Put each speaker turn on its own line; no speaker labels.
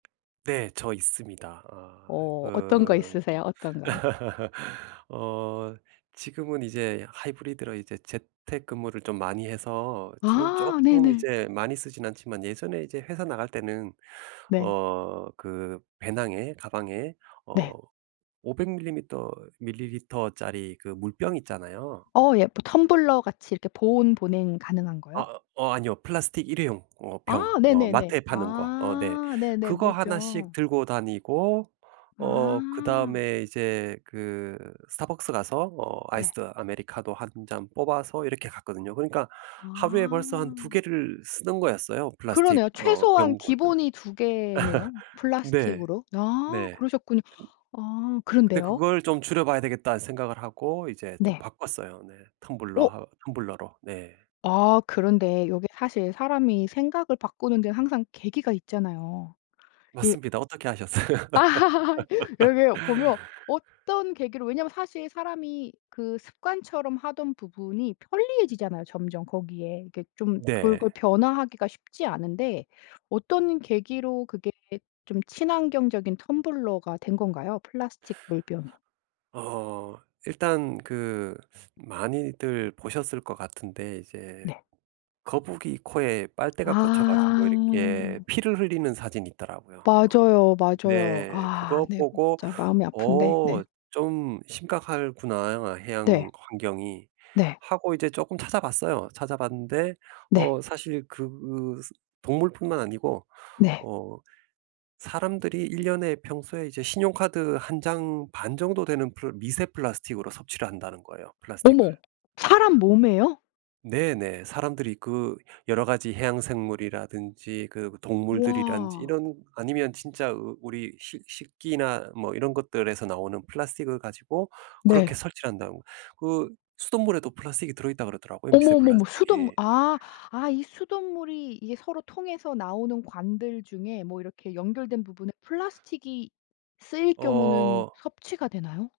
네. 저 있습니다. 아
어 어떤 거
그
있으세요? 어떤 거요?
어 지금은 이제 하이브리드로 이제 재택근무를 좀 많이 해서 지금
아
쪼끔
네네.
이제 많이 쓰진 않지만 예전에 이제 회사 나갈 때는
네.
어 그 배낭에 가방에 어
네.
500 밀리미터 밀리리터짜리 그 물병 있잖아요.
어 예. 뭐 텀블러같이 이렇게 보온, 보냉 가능한 거요?
아 어 아니요. 플라스틱 일회용 어
아
병 어
네네네.
마트에 파는 거. 어 네.
아 네네.
그거 하나씩
물병.
들고 다니고 어
아.
그다음에 이제 그 스타벅스 가서 어 아이스
네.
아메리카노 1 잔 뽑아서 이렇게 갔거든요. 그러니까 하루에 벌써 한 2
아.
개를 쓰는 거였어요 플라스틱
그러네요.
어
최소한
병 [unintelligible]
기본이 2 개네요.
네.
플라스틱으로. 아
네.
그러셨군요. 아,
그 근데
그런데요?
그걸 좀 줄여 봐야 되겠다는 생각을 하고 이제 좀
네.
바꿨어요. 네. 텀블러
어.
하 텀블러로. 네.
아 그런데 이게 사실 사람이 생각을 바꾸는데 항상 계기가 있잖아요. 이
맞습니다. 어떻게 아셨어요?
여기 보면 어떤 계기로 왜냐하면 사실 사람이 그 습관처럼 하던 부분이 편리해지잖아요, 점점 거기에. 이게 좀
네.
그걸 변화하기가 쉽지 않은데 어떤 계기로 그게 좀 친환경적인 텀블러가 된 건가요? 플라스틱 물병이.
어 일단 그 많이들 보셨을 것 같은데 이제
네.
거북이 코에 빨대가 꽂혀 가지고 이렇게
아.
피를 흘리는 사진이 있더라고요. 어
맞아요, 맞아요.
네.
아
그거
네. 음
보고
진짜 마음이 아픈데 네.
'어 좀 심각하구나. 해양
네.
환경이.'
네.
하고 이제 쪼끔 찾아 봤어요. 찾아 봤는데
네.
어 사실 그 스 동물뿐만 아니고
네.
어 사람들이 1 년에 평소에 이제 신용카드 1 장 반정도 되는 플 미세 플라스틱으로 섭취를 한다는 거예요, 플라스틱을.
어머 사람 몸에요?
네네. 사람들이 그 여러 가지 해양생물이라든지 그 동물들이라든지
와.
이런 아니면 진짜 우 우리 식 식기나 뭐 이런 것들에서 나오는 플라스틱을 가지고 그렇게
네.
섭취한다고 그 수돗물에도 플라스틱이 들어있다 그러더라고요, 미세
어머머머 수돗물
플라스틱이.
아 아 이 수돗물이 이게 서로 통해서 나오는 관들 중에 뭐 이렇게 연결된 부분에 플라스틱이 쓰일 경우는
어.
섭취가 되나요?